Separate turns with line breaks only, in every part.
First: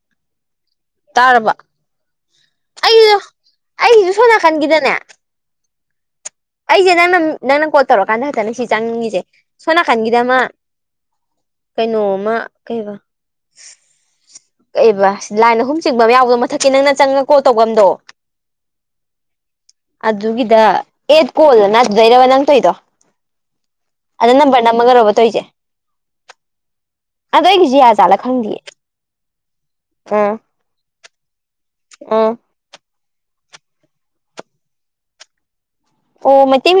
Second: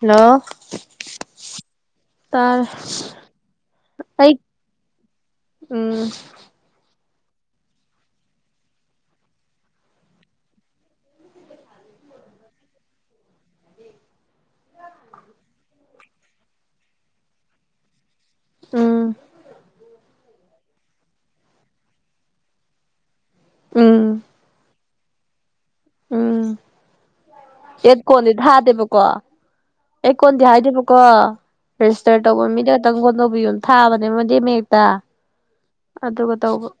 Hello
ꯇꯥꯔꯕ
ꯇꯥꯏ
ꯑꯩꯁꯨ ꯑꯩꯁꯨ ꯁꯣꯝ
ꯑꯩ
ꯅꯥꯀꯟꯒꯤꯗꯅꯦ
ꯎꯝ
ꯑꯩꯁꯦ ꯅꯪꯅ ꯅꯪꯅ ꯀꯣꯜ ꯇꯧꯔꯀꯥꯟꯗ ꯍꯛꯇ ꯅ ꯁꯤ ꯆꯪꯉꯤꯁꯦ ꯁꯣ ꯅꯥꯀꯟꯒꯤꯗꯑꯃ ꯀꯩꯅꯣꯃ ꯀꯩꯕ ꯀꯕ ꯂꯥꯏꯟ ꯑꯍꯨꯝ ꯆꯤꯡꯕ ꯑꯃ ꯌꯥꯎꯕꯣ ꯃꯊꯀꯤ ꯅꯪꯅ ꯆꯪꯉ ꯀꯣ ꯇꯧꯐꯝꯝꯗꯣ
ꯎꯝ
ꯑꯗꯨꯒꯤꯗ ꯑꯦꯠ ꯀꯣꯜꯅ ꯑꯗꯨꯗꯩꯔꯕ ꯅꯪ ꯇꯣꯏꯗꯣ
ꯎꯝ
ꯑꯗ ꯅꯝꯕꯔ ꯅꯝꯃꯒꯔ ꯑꯣꯏꯕ ꯇ ꯑꯣꯏꯁꯦ꯫
ꯎꯝ
ꯑꯗ ꯑꯩꯒꯤ ꯖꯤꯌꯥꯖꯥꯂ ꯈꯪꯗꯌꯦ꯫
ꯀꯣ ꯑꯦ ꯀꯣꯟ ꯗꯤꯍꯥꯏꯗꯕ ꯀꯣ ꯔꯦꯖꯤꯇꯔ
ꯑꯥ
ꯇꯧꯕ ꯃꯤꯗ ꯈꯤꯇꯪ ꯒꯣꯟꯗꯧꯕꯤꯌꯣ ꯊꯥꯕꯅꯦ ꯃꯗꯤꯦ ꯃꯦꯛꯇ ꯑꯗꯨꯒ
ꯑꯣ
ꯇꯧꯕ
ꯃꯩꯇꯩ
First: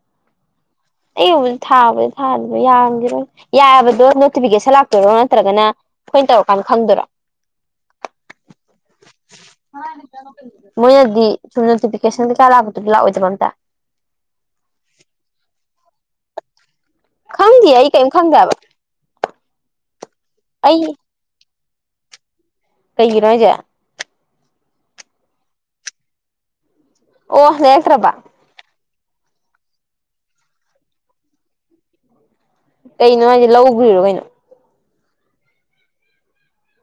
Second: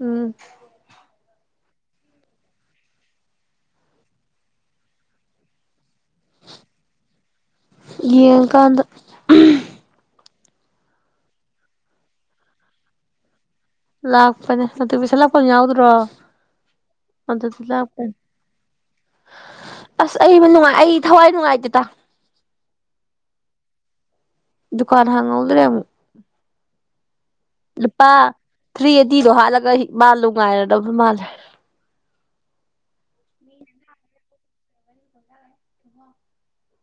ꯎꯝ
ꯑꯨꯕꯨ ꯊꯥꯕꯨ ꯊꯥ ꯌꯥꯔ ꯌꯥꯕꯗꯣ ꯅꯣꯇꯤꯐꯤꯀꯦꯁꯟ ꯂꯥꯛꯇꯣꯏꯔꯣ ꯅꯠꯇ꯭ꯔꯒꯅ ꯑꯩꯈꯣꯏ ꯇꯧꯔꯀꯥꯟꯗ ꯈꯪꯗꯔꯣ
ꯌꯦꯡ ꯀꯥꯟꯗ
ꯃꯣꯏꯅꯗꯤ ꯁꯨꯝ ꯅꯣꯇꯤꯐꯤꯀꯦꯁꯟ ꯀꯩꯀꯥ ꯂꯥꯛꯄꯗꯨꯗꯤ ꯂꯥꯛꯑꯣꯏꯗꯕ ꯑꯝꯇ
ꯂꯥꯛꯄꯅꯦ ꯑꯗꯨ ꯄꯩꯁꯥ ꯂꯥꯛꯄ ꯌꯥꯎꯗ꯭ꯔꯣ ꯃꯗ
ꯈꯪꯗꯦ ꯑꯩ
ꯂꯄ
ꯀꯔꯤꯝ ꯈꯪꯗꯦ ꯍꯥꯏꯕ
ꯑꯁ ꯑꯩ ꯃꯅ ꯑꯩ ꯊꯋꯥꯏ ꯅꯨꯡꯉꯥꯏꯇꯦꯇ
ꯀꯩꯒꯤꯅꯣꯏꯖꯦ
ꯗꯨꯀꯥꯟ ꯍꯥꯡꯉꯎꯗꯔꯦ ꯑꯃꯨꯛ
ꯑꯣ ꯍꯥꯏ
ꯂꯨꯄꯥ ꯊ꯭ꯔꯤ ꯑꯦꯗꯤꯤꯗꯣ ꯍꯥꯠꯂꯒ ꯃꯥꯜꯂꯣ ꯉꯥꯏꯔꯗꯕ ꯃꯥꯜꯂꯦ꯫
ꯀꯩꯅꯣ ꯍꯥꯏꯁꯦ ꯂꯧꯕꯔꯣ ꯀꯩꯅꯣ
ꯑ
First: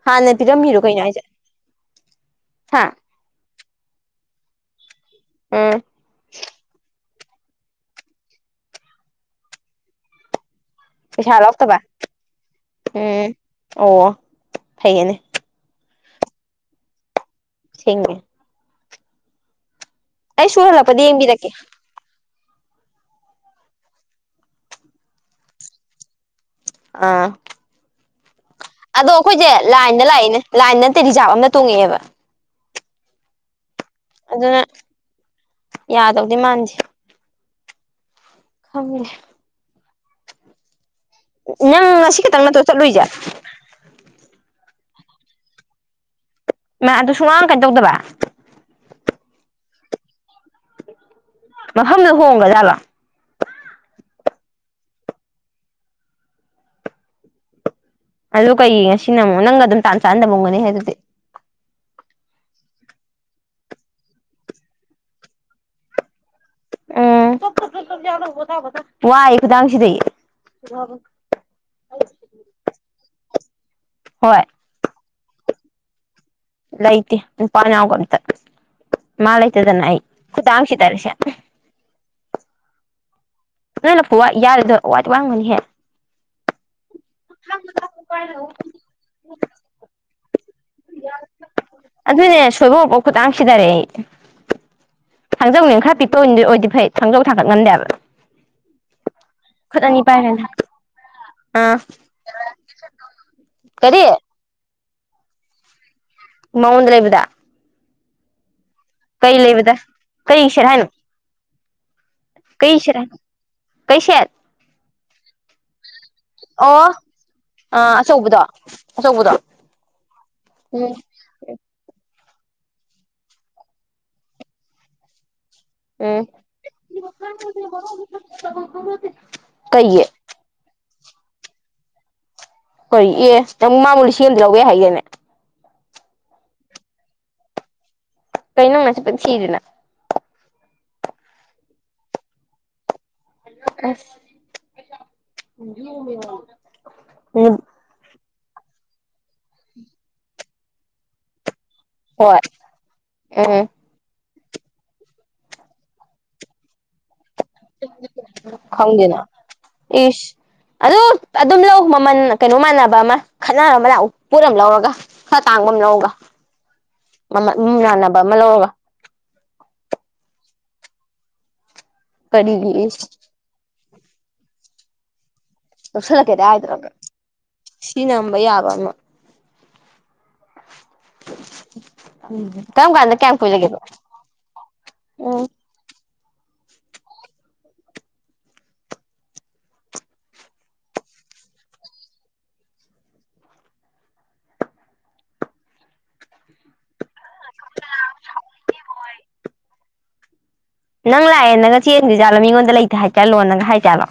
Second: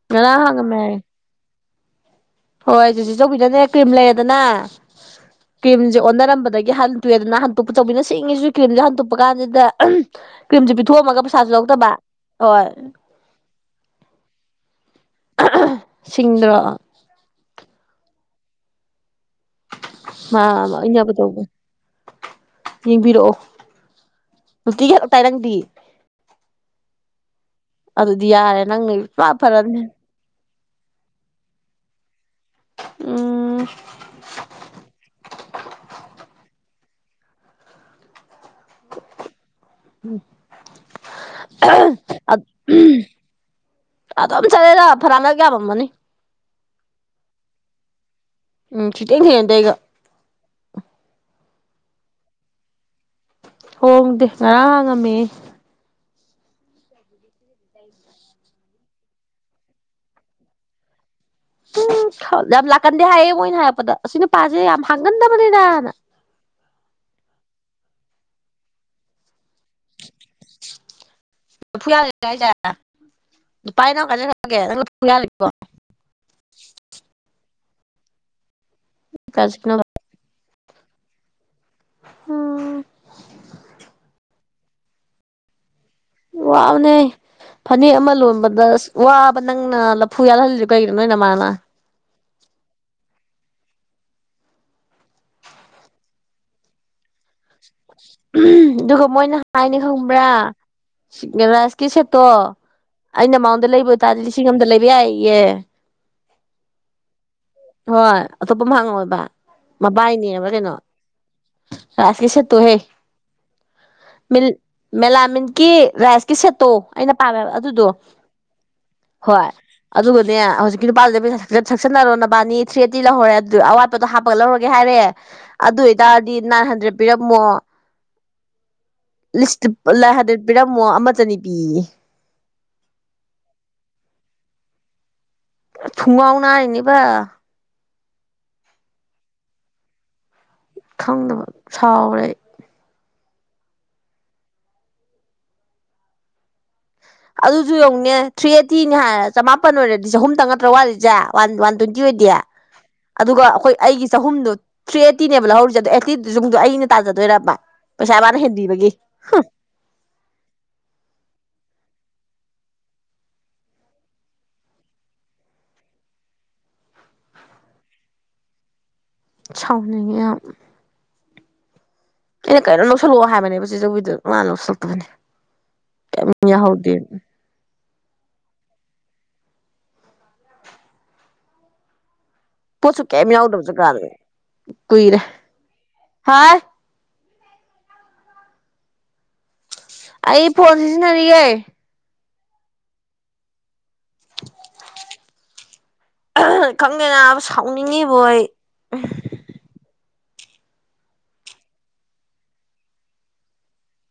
ꯍꯥꯟꯅ ꯄꯤꯔꯝꯃꯤꯔꯣ ꯀꯩꯅꯣ ꯍꯥꯏꯁꯦ꯫
ꯍꯣꯏ
ꯍꯥ
ꯑꯩꯁꯨꯦ ꯆꯤꯆꯧꯕꯤꯗꯅꯦ ꯀ꯭ꯔꯤꯝ ꯂꯩꯔꯗꯅ
ꯎꯝ
ꯀ꯭ꯔꯤꯝꯁꯦ ꯑꯣꯟꯅꯔꯝꯕꯗꯒꯤ ꯍꯅ ꯇꯨꯋꯦꯟꯗꯅ ꯍꯟꯇꯨꯞꯄ ꯆꯧꯕꯤꯅ ꯁꯤꯁꯤꯡꯉꯤꯁꯨ ꯀ꯭ꯋꯟꯗ ꯍꯟꯇꯣꯛꯄ ꯀꯥꯟꯁꯤꯗ ꯀ꯭ꯔꯤꯝꯁꯦ ꯄꯤꯊꯣꯛꯑꯝꯃꯒ
ꯄꯩꯁꯥ
ꯄꯩꯁꯥꯁꯨ
ꯂꯧꯔꯛꯇꯕ
ꯌꯥꯗꯕ ꯍꯣꯏ
ꯎꯝ ꯑꯣ ꯐꯩꯌꯦꯅꯦ꯫
ꯁꯤꯡꯗ꯭ꯔꯣ
ꯁꯤꯡꯑ
ꯃꯥ
ꯑꯩ ꯁꯨ
ꯑ
ꯍꯜꯂꯛꯄꯗ
ꯌꯥꯕ ꯇꯧꯕ
ꯌꯦꯡꯕꯤꯔꯛꯀꯦ
ꯌꯦꯡꯕꯤꯔꯛꯑꯣ ꯅꯨꯡꯇꯤꯒꯤ ꯍꯥꯛꯛꯇ ꯇꯥꯏꯔꯪꯗꯤ꯫
ꯑꯥ
ꯑꯗꯨꯗꯤ ꯌꯥꯔ
ꯑꯗꯣ ꯑꯩꯈꯣꯏꯁꯦ ꯂꯥꯏꯟꯗ ꯂꯥꯛꯏꯦꯅꯦ ꯂꯥꯏꯟ ꯅꯠꯇꯦ ꯔꯤꯖꯥꯕꯞ ꯑꯃꯅ ꯇꯣꯡꯉꯛꯑꯦꯕ
ꯎꯝ
ꯑꯗꯨꯅ ꯌꯥꯗꯧꯗꯤ ꯃꯥꯟꯗꯦ꯫ ꯐꯝꯃꯤ
ꯎꯝ
ꯅꯪ ꯉꯁꯤ ꯈꯤꯇꯪ ꯅꯠꯇꯧ ꯆꯠꯂꯨꯏꯁꯦ
ꯑꯗꯨꯝ ꯆꯠꯂꯦꯗ ꯐꯔꯥꯃꯛ ꯌꯥꯝꯃꯝꯃꯅꯤ
ꯃꯥ ꯑꯗꯨ ꯁꯨꯡꯃꯥꯡ ꯀꯩꯅ ꯇꯧꯗꯕ
ꯎꯝ ꯁꯨꯍꯦꯡ ꯍꯦꯡꯅꯗꯦ ꯑꯩꯒ
ꯃꯐꯝꯗ ꯍꯣꯡꯒ ꯖꯥꯠꯂꯣ
ꯍꯣꯡꯗꯦ ꯉꯔꯥꯡ ꯍꯥꯡꯉꯝꯃꯦ [unintelligible]
ꯑꯗꯨ ꯀꯩ ꯉꯁꯤꯅ ꯑꯃꯨꯛ ꯅꯪꯒ ꯑꯗꯨꯝ ꯇꯥꯟ ꯆꯥꯅꯗꯕꯒꯨꯝꯅꯤ ꯑꯗꯨꯗꯤ
ꯎꯝ ꯌꯥꯝ ꯂꯥꯛꯀꯟꯗꯦ ꯍꯥꯏꯌꯦ ꯃꯣꯏꯅ ꯍꯥꯏꯔꯛꯄꯗ ꯑꯁꯤ ꯅꯨꯄꯥꯁꯦ ꯌꯥꯝ ꯍꯥꯡꯒꯟꯗꯕꯅꯤꯗ
ꯎꯝ ꯋꯥꯏ ꯈꯨꯗꯥꯡꯁꯤꯗꯩ
[unintelligible]
ꯍꯣꯏ
[inaudible]
ꯂꯩꯇꯦ ꯅꯨꯄꯥ ꯌꯥꯎꯕ ꯃꯝꯇ ꯃꯥ ꯂꯩꯇꯦ
ꯀꯖꯤꯛꯅ
ꯑꯩ ꯈꯨꯗꯥꯡ ꯁꯤꯗꯔꯦ ꯁꯦ
ꯑꯣ
ꯅꯪ ꯂꯐꯨ ꯌꯥꯜꯂꯤꯗꯣ ꯋꯥꯗꯤ ꯋꯥꯔꯝꯒꯅꯤꯍꯦ
ꯋꯥꯕꯅꯦ ꯐꯅꯦꯛ ꯑꯃ ꯂꯣꯟꯕꯗ ꯑꯁ ꯋꯥꯕ ꯅꯪꯅ ꯂꯐꯨ ꯌꯥꯜꯍꯜꯂꯤꯗꯣ ꯀꯩꯒꯤꯅꯣ ꯅꯣꯏ ꯅꯃꯥꯥꯥꯅ
ꯑꯗꯨꯅꯦ ꯁꯣꯏꯕꯐꯥꯎ ꯈꯨꯇꯥꯡ ꯁꯤꯗꯔꯦ ꯑꯩ ꯈꯥꯡꯖꯧꯅ ꯈꯔ ꯄꯤꯛꯄ ꯑꯣꯏꯗꯤ ꯐꯩ ꯈꯥꯡꯖꯧ ꯊꯥꯡꯒꯠ ꯉꯟꯗꯦꯕ
ꯑꯗꯨꯒ ꯃꯣꯏꯅ ꯍꯥꯏꯅꯤ ꯈꯪꯕ꯭ꯔꯥ
ꯄꯥꯏꯔꯅ
ꯁꯤ
ꯑꯥ
ꯔꯥꯏꯁꯀꯤ ꯁꯦꯠꯇꯣ ꯑꯩꯅ ꯃꯥꯉꯣꯟꯗꯩ ꯂꯩꯕ
ꯀꯔꯤ
ꯑꯣꯏꯇꯥꯥꯔꯗꯤ ꯂꯤꯁꯤꯡ ꯑꯃꯝꯗ ꯂꯩꯕ ꯌꯥꯏꯌꯦ
ꯃꯉꯣꯟꯗꯩ ꯂꯩꯕꯗ
ꯍꯣꯏ ꯑꯇꯣꯞꯄ ꯍꯪꯉꯣꯏꯕ
ꯀꯩ ꯂꯩꯕꯗ ꯀꯩ
ꯃꯕꯥꯏꯅꯦꯕ꯭ꯔ
ꯁꯦꯠ
ꯀꯩꯅꯣ
ꯍꯥꯏꯅꯣ
ꯔꯥꯁꯀꯤꯁꯦꯠꯇꯨ ꯍꯦ
ꯀꯩ ꯁꯦꯠ ꯍꯥꯏꯅꯣ ꯀꯩ ꯁꯦꯠ
ꯃꯤ ꯃꯦꯂꯥꯃꯤꯟꯀꯤ ꯔꯥꯏꯁꯀꯤ ꯁꯦꯠꯇꯣ ꯑꯩꯅ ꯄꯥꯝꯃꯦꯕ ꯑꯗꯨꯗꯣ
ꯎꯗꯣ
ꯍꯣꯏ ꯑꯗꯨꯒꯅꯦ ꯍꯧꯖꯤꯛꯀꯤ ꯅꯨꯄꯥꯁꯤꯗ ꯄꯩꯁꯥ ꯁꯛꯆꯟꯅꯔꯣ ꯅꯕꯥꯅꯤ ꯊ꯭ꯔꯤꯑꯩꯠꯇꯤ ꯂꯧꯍꯧꯔꯦ ꯑꯗꯨ ꯑꯋꯥꯠꯄꯗꯣ ꯍꯥꯞꯄꯒ ꯂꯧꯔꯒꯦ ꯍꯥꯏꯔꯦ ꯑꯗꯨ
ꯎꯝ
ꯑꯣꯏꯇꯥꯔꯗꯤ ꯅꯥꯏꯟ ꯍꯟꯗ꯭ꯔꯦꯠ ꯄꯤꯔꯝꯃꯣ ꯂꯤꯁꯇ
ꯀꯩꯒꯤ
ꯂꯥꯏ ꯍꯟꯗ꯭ꯔꯦꯠ ꯄꯤꯔꯝꯃꯣ ꯑꯃ ꯆꯅꯤ ꯄꯤꯌꯦ
ꯀꯩ ꯑꯦ ꯅꯪ ꯃꯥꯕꯨ ꯂꯤꯁꯤꯡ ꯑꯝꯗ ꯂꯧꯌꯦ ꯍꯥꯏꯒꯤꯗꯥꯏꯅꯦ
[unintelligible]
ꯀꯩꯅꯣ ꯅꯆꯤꯟ ꯊꯤꯔꯤꯗꯨꯅ
ꯈꯪꯗꯕ ꯁꯥꯎꯔꯦ ꯑꯩ
ꯑꯁ [unintelligible]
ꯑꯗꯨꯖꯨ ꯌꯦꯡꯎꯅꯦ ꯊ꯭ꯔꯤ ꯑꯩꯠꯇꯤꯅꯤ ꯍꯥꯏ ꯆꯃꯥꯄꯟ ꯑꯣꯏꯔꯗꯤ ꯆꯍꯨꯝ ꯇꯪ ꯅꯠꯇ꯭ꯔ ꯋꯥꯠꯂꯤꯖꯦ ꯋꯥꯟ ꯋꯥꯟ ꯇ꯭ꯋꯦꯟ ꯇꯤ ꯑꯣꯏꯗꯤ
ꯍꯣꯏ
ꯑꯗꯨꯒ
ꯎꯝ
ꯑꯈꯣꯏ ꯑꯩꯒꯤ ꯆꯍꯨꯝꯗꯣ ꯊ꯭ꯔꯤ ꯑꯩꯠꯇꯤꯅꯦꯕ ꯂꯧꯍꯧꯔꯤꯖꯦ ꯑꯗꯣ ꯑꯩꯠꯇꯤꯗꯨꯖꯨꯡꯗꯨ ꯑꯩꯅ ꯇꯥꯖꯗꯣꯏꯔꯕ ꯄꯩꯁꯥ ꯃꯥꯅ ꯍꯦꯟꯕꯤꯕꯒꯤ
ꯏꯁ ꯑꯗꯣ ꯑꯗꯨꯝ ꯂꯧ ꯃꯃꯟ ꯀꯩꯅꯣ ꯃꯥꯟꯅꯕ ꯑꯃ ꯈꯠꯅꯔꯝꯃ ꯂꯥꯛꯎ ꯄꯣꯠ ꯑꯝ ꯂꯧꯔꯒ ꯈ ꯇꯥꯡꯕꯝ ꯂꯧꯒ ꯃꯃ ꯃꯤ ꯌꯥꯥꯟꯅꯕ ꯑꯃ ꯂꯧꯔꯒ
ꯁꯥꯎꯅꯤꯡꯉꯦ ꯌꯥꯝ ꯑꯩꯅ
ꯀꯔꯤꯒꯤ
ꯀꯩꯅꯣꯝ ꯂꯧꯁꯤꯜꯂꯛꯑꯣ ꯍꯥꯏꯕꯅꯦꯕ ꯆꯤꯖꯧꯕꯤꯗ ꯃꯥꯅ ꯂꯧꯁꯤꯜꯂꯛꯇꯕꯅꯦ
ꯂꯧꯁꯜꯂꯛꯀꯦꯗ ꯍꯥꯏꯗ꯭ꯔꯒ ꯁꯤ ꯅꯝꯕ ꯌꯥꯕ ꯑꯃ ꯀꯝ
ꯄꯣꯠꯁꯨ
ꯀꯥꯟꯗ
ꯀꯩꯝ
ꯀ꯭ꯌꯥꯝ
ꯌꯥꯎꯗꯕ
ꯀꯨꯏꯔꯒꯦꯕ
ꯖꯒꯥꯗꯅꯦ ꯀꯨꯏꯔꯦ
ꯎꯝ
ꯍꯥ ꯑꯩ ꯐꯣꯟ ꯁꯤꯖꯤꯟꯅꯔꯤꯌꯦ ꯈꯪꯗꯦ ꯅꯥꯕ ꯁꯥꯎꯅꯤꯡꯉꯤꯕꯣ ꯑꯩ
ꯅꯪ ꯂꯥꯛꯑꯦꯅꯒ ꯆꯦꯟꯒ꯭ꯔꯤꯖꯥꯠꯂꯣ ꯃꯤꯉꯣꯟꯗ ꯂꯩꯇꯦ ꯍꯥꯏꯠꯖꯜꯂꯣꯟꯅꯒ ꯍꯥꯏ ꯖꯥꯠꯂꯣ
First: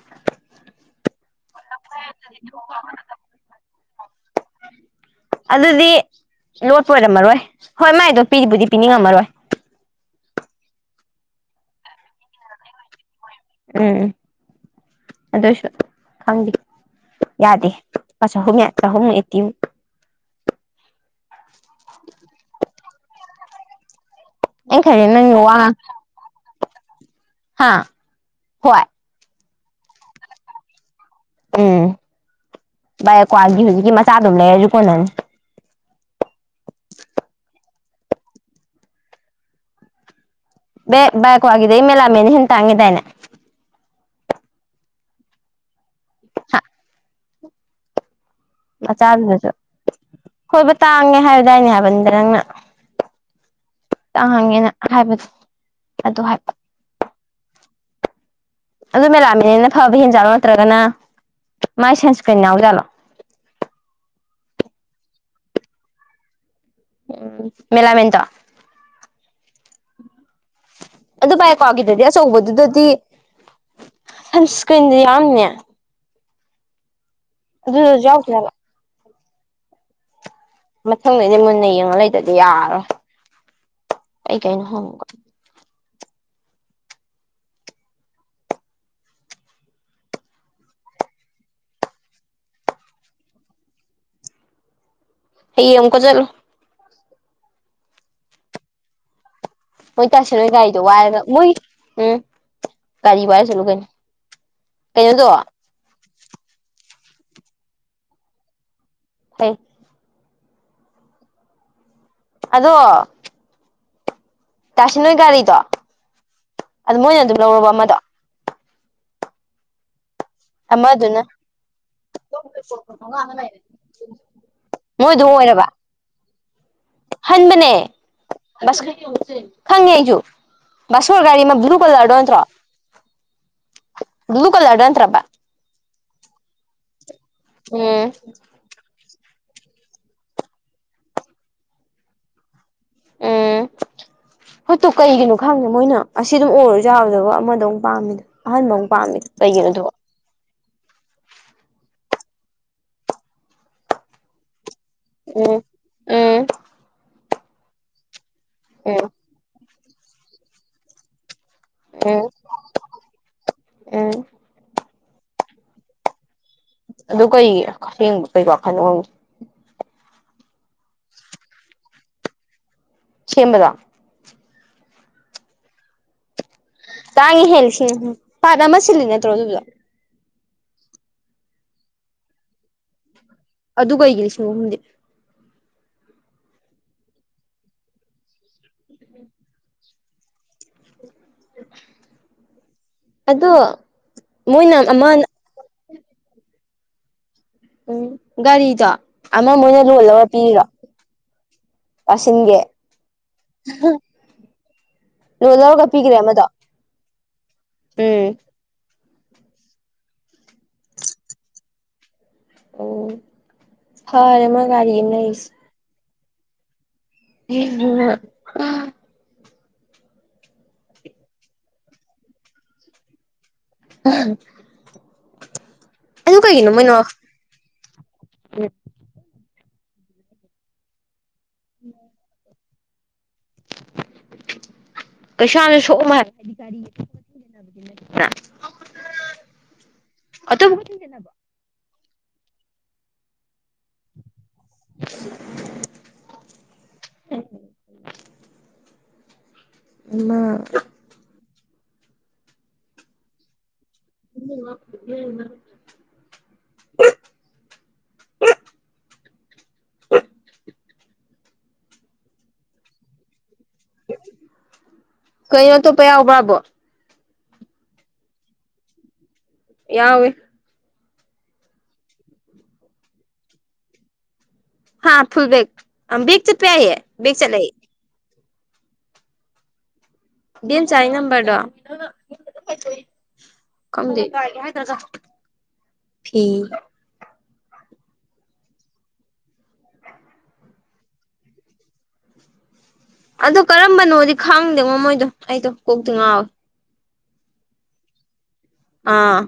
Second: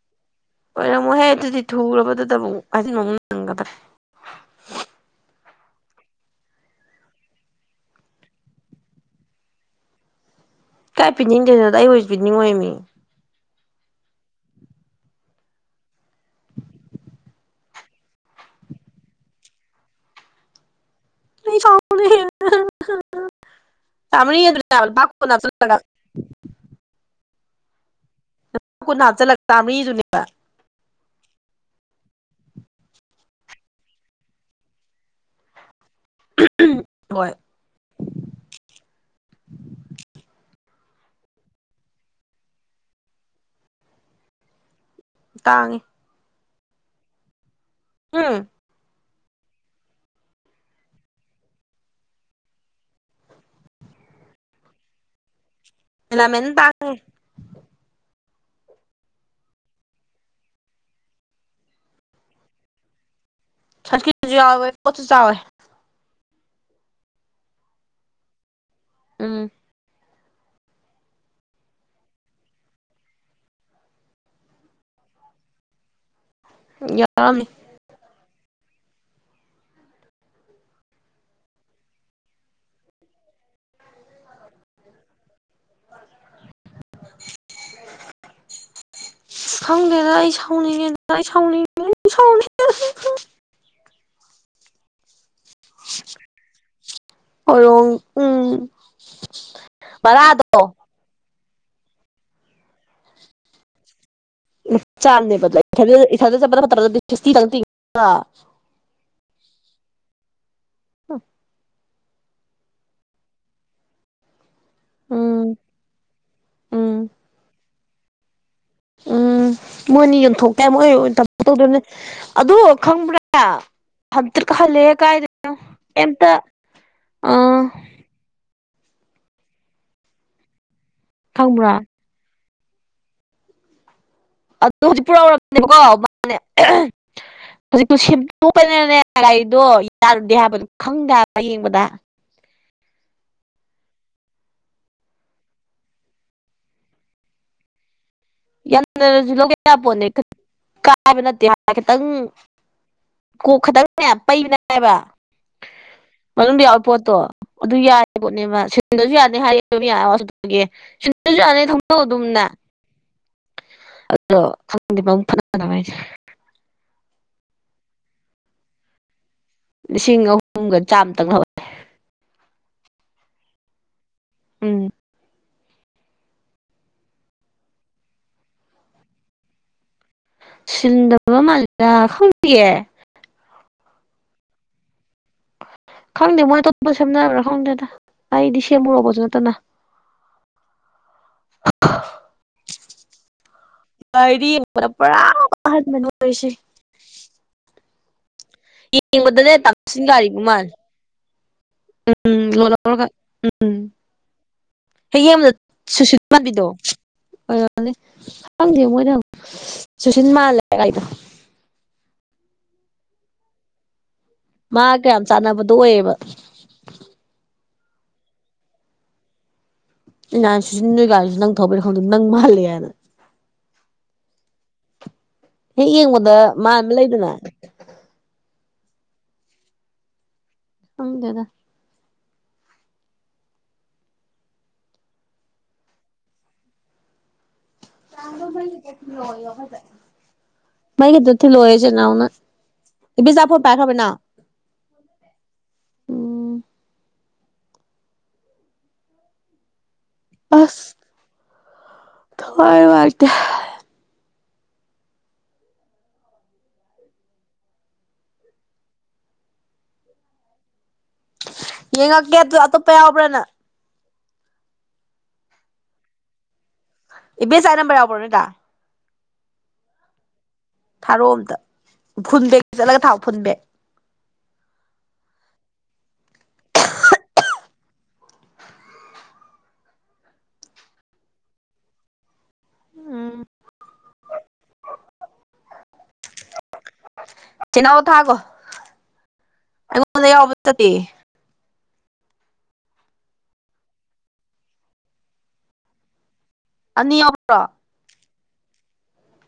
ꯑꯣꯏꯔꯝꯃꯣꯏꯍꯦ ꯑꯗꯨꯗꯤ ꯊꯨꯒ꯭ꯔꯕꯗꯨꯗ ꯑꯃꯨꯛ ꯍꯥꯏꯖꯤꯟꯕ ꯑꯃꯨꯛ ꯅꯪꯒꯗ꯭ꯔ
ꯑꯗꯨꯗꯤ ꯂꯣꯠꯄ ꯑꯣꯏꯔꯝꯃꯔꯣꯏ ꯍꯣꯏ ꯃꯥꯏꯗꯣ ꯄꯤꯕꯨꯗꯤ ꯄꯤꯅꯤꯡꯉꯝꯃꯔꯣꯏ
ꯀꯥꯏ ꯄꯤꯅꯤꯡꯗꯣꯏꯅꯣꯗ ꯑꯩ ꯑꯣꯏꯖꯨ ꯄꯤꯅꯤꯡꯉꯣꯏꯃꯤ
ꯎꯝ ꯑꯗꯣꯏꯁꯨ ꯈꯪꯗꯦ ꯌꯥꯗꯦ ꯂꯨꯄꯥ ꯆꯍꯨꯝꯌꯥ ꯆꯍꯨꯝ ꯑꯩꯠꯇꯤꯕꯨ
ꯑꯩ ꯁꯥꯎꯅꯤꯡꯉꯦ
[inaudible] ꯑꯩꯅ ꯈꯜꯂꯦ ꯅꯪ ꯋꯥ
[unintelligible]
ꯍꯥꯥ ꯍꯣꯏ
ꯀꯨꯟ ꯍꯥꯞꯆꯤꯜꯂ ꯆꯥꯃ꯭ꯔꯤꯗꯨꯅꯦꯕ
ꯎꯝ ꯚꯥꯏ ꯀ꯭ꯋꯥꯒꯤ ꯍꯨꯖꯤꯛꯀꯤ ꯃꯆꯥꯗꯨꯝ ꯂꯩꯔꯖꯨ ꯀꯣꯟꯅꯅꯤ
[unintelligible] ꯍꯣꯏ
ꯕꯦ ꯚꯥꯏ ꯀ꯭ꯋꯥꯒꯤꯗꯩ ꯃꯦꯂꯥꯃꯦꯟꯅ ꯍꯦꯟ ꯇꯥꯡꯉꯦꯗꯥꯏꯅꯦ
ꯇꯥꯡꯉꯦ
ꯍꯥ
ꯎꯝ
ꯃꯆꯥꯗꯨꯗꯁꯨ ꯍꯣꯏꯕ ꯇꯥꯡꯉꯦ ꯍꯥꯏꯕꯗꯥꯏꯅꯦ ꯍꯥꯏꯕꯅꯤꯗ ꯅꯪꯅ ꯇꯥꯡꯉꯦꯅ ꯍꯥꯏꯕ ꯑꯗꯨ
ꯃꯦꯂꯥꯃꯦꯟ ꯇꯥꯡꯉꯦ
ꯑꯗꯨ ꯃꯦꯂꯥꯃꯦꯟꯅ ꯐꯕ ꯍꯦꯟꯖꯥꯠꯂꯣ ꯅꯠꯇ꯭ꯔꯒꯅ ꯃꯥꯏ ꯁꯟꯁꯀ꯭ꯔꯤꯟ ꯌꯥꯎꯖꯥꯠꯂꯣ
ꯁꯟꯁꯀ꯭ꯔꯤꯟꯖꯨ ꯌꯥꯎꯋꯦ ꯄꯣꯠꯁꯨ ꯆꯥꯎꯑꯦ
ꯎꯝ ꯃꯦꯂꯥꯃꯦꯟ ꯗꯣ
ꯎꯝ
ꯑꯗꯨ ꯚꯥꯏ ꯀ꯭ꯋꯥꯒꯤꯗꯗꯤ ꯑꯆꯧꯕꯗꯨꯗꯗꯤ ꯁꯟꯁꯀ꯭ꯔꯤꯟꯗꯤ ꯌꯥꯎꯔꯝꯅꯤ
ꯎꯝ [unintelligible]
ꯑꯗꯨꯗꯖꯨ ꯌꯥꯎꯇꯌꯥꯠꯂꯣ ꯃꯊꯪꯗꯩꯗꯤ ꯃꯨꯟꯅ ꯌꯦꯡꯉ ꯂꯩꯗꯗꯤ ꯌꯥꯔꯣꯏ ꯑꯩ ꯀꯩꯅꯣ ꯍꯪꯒ
[inaudible] ꯈꯪꯗꯦꯗ ꯑꯩ ꯁꯥꯎꯅꯤꯡꯉꯦꯗ ꯑꯩ ꯁꯥꯎꯅꯤꯏ ꯁꯥꯎꯅꯤ [unintelligible]
ꯍꯌꯦꯡ ꯑꯃꯨꯛꯀ ꯆꯠꯂꯣ
[unintelligible] ꯎꯝ
ꯃꯣꯏ
ꯕꯔꯥꯗꯣ
ꯇꯥꯏꯁꯟꯍꯣꯏ ꯒꯥꯔꯤꯗꯣ ꯋꯥꯏꯔꯒ ꯃꯣꯏ ꯎꯝ ꯒꯥꯔꯤ ꯋꯥꯏꯔ ꯆꯠꯂꯨ ꯀꯩꯅꯣ ꯀꯩꯅꯣꯗꯣ
[unintelligible]
ꯍꯩ
[unintelligible]
ꯑꯗꯣ ꯇꯥꯏꯁꯟꯍꯣꯏ
ꯎꯝ
ꯒꯥꯔꯤꯗꯣ ꯑꯗꯨ
ꯎꯝ
ꯃꯣꯏꯅ ꯑꯗꯨꯝ ꯂꯧꯔꯕ ꯑꯃꯗꯣ
ꯎꯝ ꯃꯣꯏꯅꯤ ꯌꯣꯟꯊꯣꯛ
ꯑꯃꯗꯨꯅ
[unintelligible] ꯑꯗꯨ ꯈꯪꯕ꯭ꯔꯥ ꯍꯟꯇ꯭ꯔꯤꯛ ꯍꯜꯂꯦꯍꯦ
ꯃꯣꯏꯗꯣ
ꯀꯥꯏꯗꯩꯅꯣ
ꯑꯣꯏꯔꯕ
ꯀꯦꯝꯇ
ꯍꯟꯕꯅꯦ ꯈꯪꯉꯦ ꯑꯩꯁꯨꯨ ꯕꯥꯁꯣꯔ ꯒꯥꯔꯤ ꯑꯃ
ꯈꯪꯕ꯭ꯔꯥ
ꯕ꯭ꯂꯨ ꯀꯂꯔꯗꯣ ꯅꯠꯇ꯭ꯔꯣ ꯕ꯭ꯂꯨ ꯀꯂꯔꯗꯣ
ꯑꯗꯨ ꯍꯧꯖꯤꯛ
ꯅꯠꯇ꯭ꯔꯕ
ꯄꯨꯔꯥꯎꯔꯛꯄꯅꯦꯕꯀꯣ ꯃꯥꯅꯦ
ꯎꯝ
[unintelligible] ꯇꯣꯛꯄꯅꯤꯅꯅꯦ ꯒꯥꯔꯤꯗꯣ ꯌꯥꯔꯨꯗꯦ ꯍꯥꯏꯕꯗꯣ ꯈꯪꯗꯕ ꯍꯥꯏꯕ ꯌꯦꯡꯕꯗ [inaudible]
ꯍꯣꯠꯇꯨ ꯀꯩꯒꯤꯅꯣ ꯈꯪꯗꯦ ꯃꯣꯏꯅ ꯑꯁꯤ ꯑꯗꯨꯝ ꯑꯣꯏꯔꯁꯨ ꯌꯥꯕꯗꯨꯕꯣ ꯑꯃꯗꯣ ꯑꯃꯨꯛ ꯄꯥꯝꯃꯤꯗꯣ ꯑꯍꯟꯕ ꯑꯃꯨꯛ ꯄꯥꯝꯃꯤꯗꯣ
[unintelligible] ꯂꯧꯒꯦ
ꯀꯩꯒꯤꯅꯣꯗꯨꯕꯨ
ꯌꯥꯄꯣꯠꯅꯦ ꯀꯥꯕ ꯅꯠꯇꯦ [unintelligible] ꯈꯤꯇꯪ ꯀꯣꯛ ꯈꯇꯪꯅꯦ ꯄꯩꯕꯅꯦꯕ
ꯎꯝ ꯎꯝ
ꯃꯅꯨꯡꯗ ꯌꯥꯎꯕ ꯄꯣꯠꯇꯣ ꯑꯗꯨ ꯌꯥꯔꯦ ꯄꯣꯠꯅꯦꯕ
ꯎꯝ
ꯁꯤꯂꯤꯟꯗꯔꯁꯨ ꯌꯥꯅꯤ ꯍꯥꯏꯔ ꯁꯤ ꯆꯅꯤ ꯊꯧꯗꯧ
ꯎꯝ
ꯑꯗꯨꯝꯅ
ꯎꯝ
ꯑꯗꯨꯗꯣ ꯈꯪꯗꯦ ꯃ ꯐꯅ ꯐꯅꯥꯏꯁꯦ
ꯑꯗꯨ ꯀꯩ ꯍꯕ ꯀꯩ ꯋꯥꯈꯜꯣ
ꯂꯤꯁꯤꯡ ꯑꯍꯨꯝꯒ ꯆꯥꯝꯃ ꯇꯪ
ꯁꯦꯝꯕꯗ
ꯎꯝ
ꯇꯥꯡꯉ ꯍꯦꯜꯂꯤ ꯐꯥꯠꯅ ꯑꯃ ꯁꯤꯜꯂꯤ ꯅꯠꯇ꯭ꯔꯣ ꯑꯗꯨꯗꯣ
ꯁꯤꯟꯗꯕ ꯃꯥꯜꯂꯤꯂ ꯈꯪꯁꯤꯒꯦ
ꯑꯗꯨꯗꯒꯣ ꯑꯣꯏꯒꯤꯁꯤ ꯍꯦ
ꯈꯪꯗꯦ ꯃꯣꯏ ꯑꯇꯣꯞꯄ ꯁꯦꯝꯅꯔꯕ꯭ꯔꯥ ꯈꯪꯗꯦꯗ ꯑꯩꯗꯤ ꯁꯦꯝꯃꯨꯔꯣꯕꯁꯨ ꯅꯠꯇꯅ [unintelligible]
ꯑꯗꯣ
ꯃꯔꯤꯅ
ꯃꯣꯏꯅ ꯑꯃ
ꯄꯨ꯭ꯔꯥ ꯑ ꯃꯅ ꯄꯩꯁꯤ
ꯎꯝ ꯒꯥꯔꯤꯗꯣ ꯑꯃ
ꯌꯦꯡꯕꯗꯅꯦ
ꯃꯣꯏꯅ
ꯇꯥꯃꯣꯁꯤꯡ
ꯂꯣꯜꯂꯒ
ꯒꯥꯔꯤꯕꯨ
ꯄꯤꯔꯣ
ꯃꯥꯜꯂꯦ ꯎꯝ
ꯋꯥꯁꯤꯟꯒꯦ
ꯂꯣꯟ ꯍꯌꯦ ꯌꯦꯡꯕꯗ ꯁꯨꯁꯤ ꯃꯥꯟꯕꯤꯗꯣ ꯑꯣꯏꯔꯅꯦ
ꯎꯝ
ꯈꯪꯗꯦ ꯃꯣꯏꯗ ꯆꯨꯁꯤꯟ ꯃꯥꯜꯂꯦ ꯀꯥꯏꯗꯣ
ꯑꯣ ꯍ
ꯃꯥ ꯀꯌꯥꯝ ꯆꯥꯟꯅꯕꯗꯣ ꯑꯣꯏꯌꯦꯕ
[unintelligible]
ꯏꯩꯅ ꯁꯤꯁꯤ ꯅꯣꯏ ꯀꯥꯁꯨ ꯅꯪ ꯊꯧꯕꯩ ꯈꯪꯗꯦ ꯅꯪ ꯃꯥꯜꯂꯦ ꯍꯥꯏꯅ
[unintelligible]
ꯍꯦꯛ ꯌꯦꯡꯕꯗ
ꯑꯗꯨ ꯀꯩꯒꯤꯅꯣ
ꯃꯥꯟꯕ
ꯃꯣꯏꯅ
ꯂꯩꯗꯅ ꯍꯪꯗꯦꯗ
ꯎꯝ ꯀꯩꯁꯥꯅ ꯁꯣꯛꯑꯝꯃ ꯍꯥꯏ
ꯆꯥꯅ ꯃ ꯀ ꯑꯣꯏꯣ ꯍꯖꯥꯏ
ꯑꯇꯣꯞꯄ
ꯃꯩꯒꯤꯗ ꯊꯤ ꯂꯣꯏꯔꯁꯦ ꯅꯅꯥꯎꯅ ꯏꯕꯤꯆꯥꯄꯣꯠ ꯄꯥꯏꯈ꯭ꯔꯕꯅ ꯎꯝ
ꯑ
ꯑꯁ ꯊ ꯋꯥꯇꯌꯥ
ꯎꯝ
ꯌꯦꯡꯉꯛꯀꯦ ꯑꯗꯨ ꯑꯇꯣꯞꯄ ꯌꯥꯎꯕ꯭ꯔꯥꯅ
ꯀꯩꯅꯣ ꯑꯇꯣꯞꯄ ꯌꯥꯎꯕ꯭ꯔꯕꯣ
ꯏꯕ ꯌꯥ ꯆꯥꯏ ꯅꯝꯕꯔꯎꯔꯣ ꯅꯠꯇꯗꯥ
ꯌꯥꯋꯦ
ꯊꯥꯔꯣ ꯑꯝꯇ ꯐꯨꯟꯕꯦꯒ ꯆꯠꯂꯒ ꯊꯥꯎ ꯐꯨꯟꯕꯦꯛ
ꯍꯥ ꯐꯨꯜ ꯕꯦꯛ ꯕꯦꯛ ꯆꯠꯄ ꯌꯥꯏꯌꯦꯦ ꯦꯛ ꯆꯠꯂ ꯕꯤꯦꯟꯆꯥꯔꯤ ꯅꯝꯕꯔꯗꯣ ꯀ ꯐꯤ
ꯆꯅꯥꯎ ꯊꯥꯈꯣ ꯑꯩꯉꯣꯟꯗ ꯌꯥꯎꯕ ꯆꯠꯇꯦ
ꯑꯗꯣ ꯀꯔꯝꯕꯅꯣꯗꯤ ꯈꯥꯡꯗꯦ ꯃꯣ ꯃꯣꯏꯗꯣ ꯑꯩꯗꯣ ꯀꯣꯛꯇꯤ ꯉꯥꯎꯋꯦ
ꯑꯅꯤ ꯌꯥ꯭ꯔꯣ
ꯑ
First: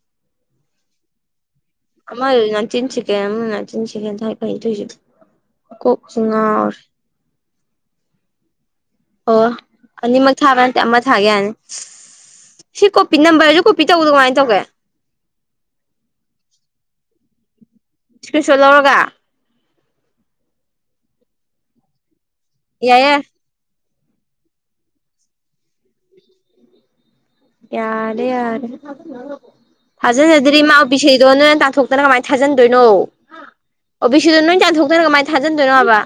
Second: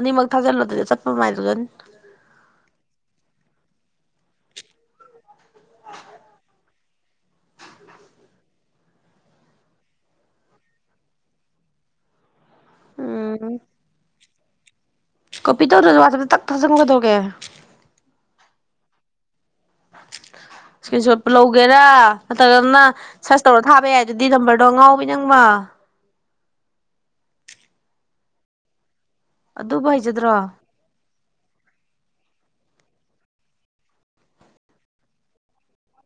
ꯑꯅꯤꯃꯛ ꯊꯥꯖꯤꯜꯂꯣ ꯑꯗꯨꯗꯤ ꯆꯠꯄ ꯃꯥꯏꯗꯨꯗꯅ
ꯑꯃꯥꯏ ꯅꯅꯥꯆꯤꯟꯁꯤꯦ ꯑ ꯅꯆꯤꯟꯁꯤꯦ ꯊꯥꯏ ꯀ ꯊꯣꯏꯁꯤ ꯀꯁꯨ ꯉꯔ ꯑꯣ ꯑꯅꯤꯃꯛ ꯊꯥꯕ꯭ꯔ ꯅꯠꯇꯦ ꯑꯃ ꯊꯥꯒꯦ ꯌꯥꯅꯤ ꯁꯤ ꯀꯣꯄꯤ
ꯎꯝ
ꯅꯝꯕꯔꯁꯨ ꯀꯣꯄꯤ ꯇꯧꯕꯗꯣ ꯀꯃꯥꯏꯅ ꯇꯧꯒꯦ
ꯀꯣꯄꯤ ꯇꯧꯗ꯭ꯔꯁꯨ ꯋꯥꯠꯗ ꯇꯛ ꯊꯥꯖꯟꯉꯨꯒꯗꯧꯒꯦ
ꯏꯁꯀ꯭ꯔꯤꯞꯁꯣ ꯂꯧꯔꯒ
ꯏꯁ꯭ꯀꯔꯤꯟ ꯁꯣꯠꯄꯨ ꯂꯧꯒꯦꯔꯥ ꯅꯠꯇ꯭ꯔꯒꯅ
ꯌꯥꯏꯌꯦ
ꯁꯥꯁ ꯇꯧꯔ ꯊꯥꯕ ꯌꯥꯏ ꯗꯨꯗꯤ ꯅꯝꯕꯔꯗꯣ ꯑꯉꯥꯎꯕꯤ ꯅꯪꯕꯣ
ꯌꯥꯔꯦ ꯌꯥꯔꯦ
ꯑꯗꯨꯕꯨ ꯍꯩꯖꯗ꯭ꯔꯣ
ꯊꯖꯅꯗꯔꯤ ꯃꯥ ꯄꯤꯁꯤꯗꯣ ꯅꯪ ꯇꯥꯟꯊꯣꯛꯇꯅ ꯀꯃꯥꯏꯅ ꯊꯥꯖꯟꯗꯣꯏꯅꯣ ꯑꯣ ꯕꯤꯁꯤꯗꯣ ꯅꯣꯏ ꯇꯥꯟꯊꯣꯛꯇꯅ ꯀꯃꯥꯏꯟ ꯊꯥꯖꯤꯟꯗꯣꯏꯅꯣꯕ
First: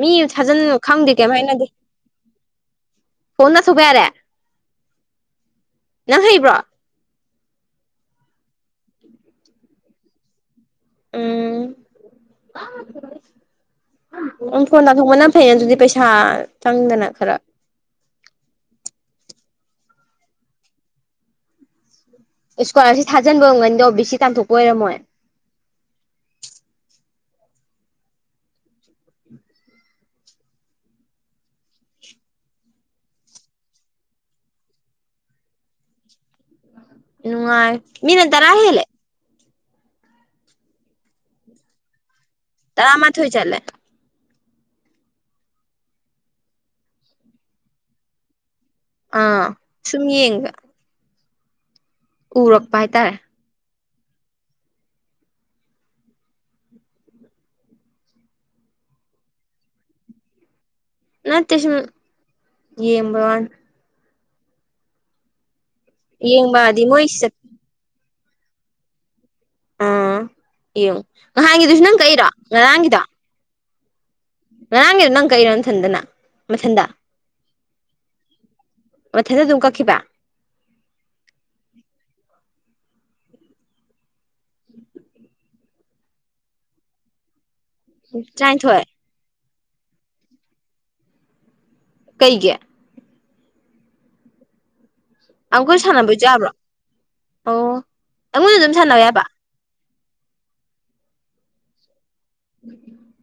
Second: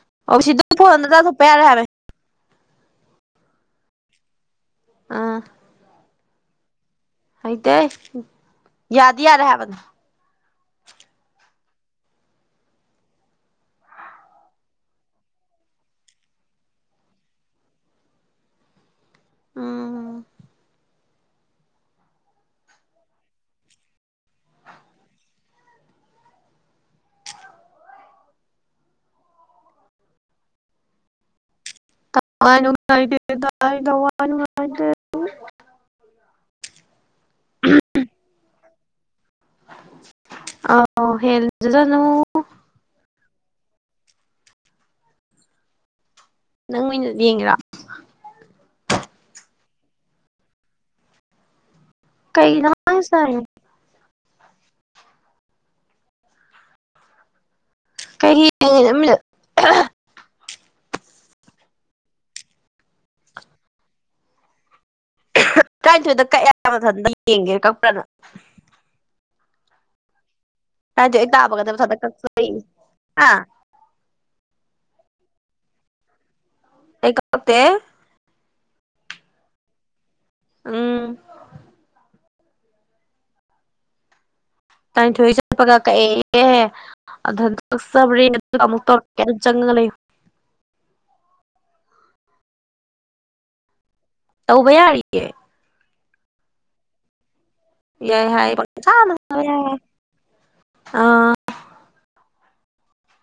ꯃꯤ
ꯑꯣ
ꯊꯥꯖꯤꯟ
ꯁꯤꯗ ꯐꯣꯟ ꯑꯝꯇ
ꯈꯪꯗꯦ ꯀꯩꯝ
ꯇꯥꯊꯣꯛꯄ ꯌꯥꯔꯦ
ꯍꯥꯏꯅꯗꯦ
ꯍꯥꯏꯕꯅꯦ
ꯐꯣꯟꯅ ꯂꯧꯊꯣꯛꯄ ꯌꯥꯔꯦ
ꯑꯥ
ꯅꯪ ꯍꯩꯕ꯭ꯔꯣ
ꯍꯩꯇꯦ ꯌꯥꯗꯤ ꯌꯥꯔꯦ ꯍꯥꯏꯕꯅꯤ
ꯎꯝ ꯎꯝ ꯐꯣꯟ ꯂꯥꯊꯣꯛꯕꯅ ꯐꯩꯌꯦ ꯑꯗꯨꯗꯤ ꯄꯩꯁꯥ ꯆꯪꯗꯅ ꯈꯔ
ꯎꯝ
ꯏꯁꯀ꯭ꯋꯥꯂꯔꯁꯤꯞ ꯊꯥꯖꯟꯕ ꯑꯣꯏꯔꯝꯒꯅꯤꯗꯣ ꯕꯤ ꯁꯤ ꯇꯥꯟꯊꯣꯛꯄ ꯑꯣꯏꯔꯝꯃꯣꯏ
ꯊꯋꯥꯏ ꯅꯨꯉꯥꯏꯇꯦ ꯑꯩ ꯊꯋꯥꯏ ꯅꯨꯉꯥꯏꯇꯦ
ꯅꯨꯡꯉꯥꯏ ꯃꯤꯅꯠ ꯇꯔꯥ ꯍꯦꯂꯦ
ꯑꯥꯎ ꯍꯦꯟꯖꯥꯖꯅꯨ
ꯇꯔꯥꯃꯥꯊꯣꯏ ꯆꯠꯂꯦ
ꯅꯪ ꯃꯤꯅꯠ ꯌꯦꯡꯉꯤꯔꯣ
ꯑꯥ ꯁꯨꯝ ꯌꯦꯡꯉꯤꯕ
ꯀꯩꯒꯤꯅꯣ
ꯍꯥꯏꯇꯥꯔꯦ
[unintelligible] ꯀꯩꯒꯤ ꯌꯦꯡꯉꯤꯅꯣ ꯃꯤꯅꯠ
ꯅꯠꯇꯦ ꯁꯨꯝ ꯌꯦꯡꯕ ꯋꯥꯅꯤ
ꯇꯔꯥꯅꯤꯊꯣꯏꯗ ꯀꯛꯑꯦ ꯍꯥꯏꯕ
ꯌꯦꯡꯕꯗꯤ ꯃꯣꯏ
ꯃꯊꯟꯇ
ꯆꯠ
ꯌꯦꯡꯒꯦ ꯀꯛꯄ꯭ꯔꯥꯅ
ꯑꯥ ꯌꯦꯡꯉꯨ
ꯇꯔꯥꯅꯤꯊꯣꯏ ꯍꯦꯛ ꯇꯥꯕꯒ
ꯅꯍꯥꯟꯒꯤꯗꯨꯁꯨ
ꯃꯊꯟꯇꯥ
ꯅꯪ ꯀꯛꯏꯔꯣ
ꯀꯛꯆꯩ ꯍꯥ
ꯉꯥꯔꯡꯒꯤꯗꯣ ꯅꯪ ꯀꯛꯏꯔꯣ ꯅꯊꯟꯇꯅ ꯃꯊꯟꯗ
ꯑꯩ ꯀꯛꯇꯦ
ꯃꯊꯟꯗ ꯑꯗꯨꯝ ꯀꯛꯈꯤꯕ
ꯎꯝ ꯇꯔꯥꯅꯤꯊꯣꯏ ꯆꯠꯄꯒ ꯀꯛꯑꯦꯌꯦ ꯑꯗꯨ ꯊꯟꯇ ꯀꯛꯆꯕ꯭ꯔꯥ ꯑꯗꯨꯒ ꯑꯃꯨꯛ
ꯇꯔꯥꯅꯤꯊꯣꯏ
ꯇꯧꯔ ꯀꯩꯝ ꯆꯪꯉꯥꯒ ꯂꯩꯌꯨ
ꯀꯩꯒꯤ
ꯇꯧꯕ ꯌꯥꯔꯤꯌꯦ
ꯑꯪꯀꯥꯖꯨ ꯁꯥꯟꯅꯕꯖꯨ ꯌꯥꯕ꯭ꯔꯣ ꯑꯣ
ꯌꯥꯏ
ꯑꯩꯉꯣꯟꯗ ꯑꯗꯨꯝ
ꯄꯪꯁꯥꯟ
ꯌꯥꯕ
ꯁꯥꯟꯅꯕ ꯌꯥꯏ ꯍꯥꯏ ꯑꯥ
ꯎꯝ ꯎꯝ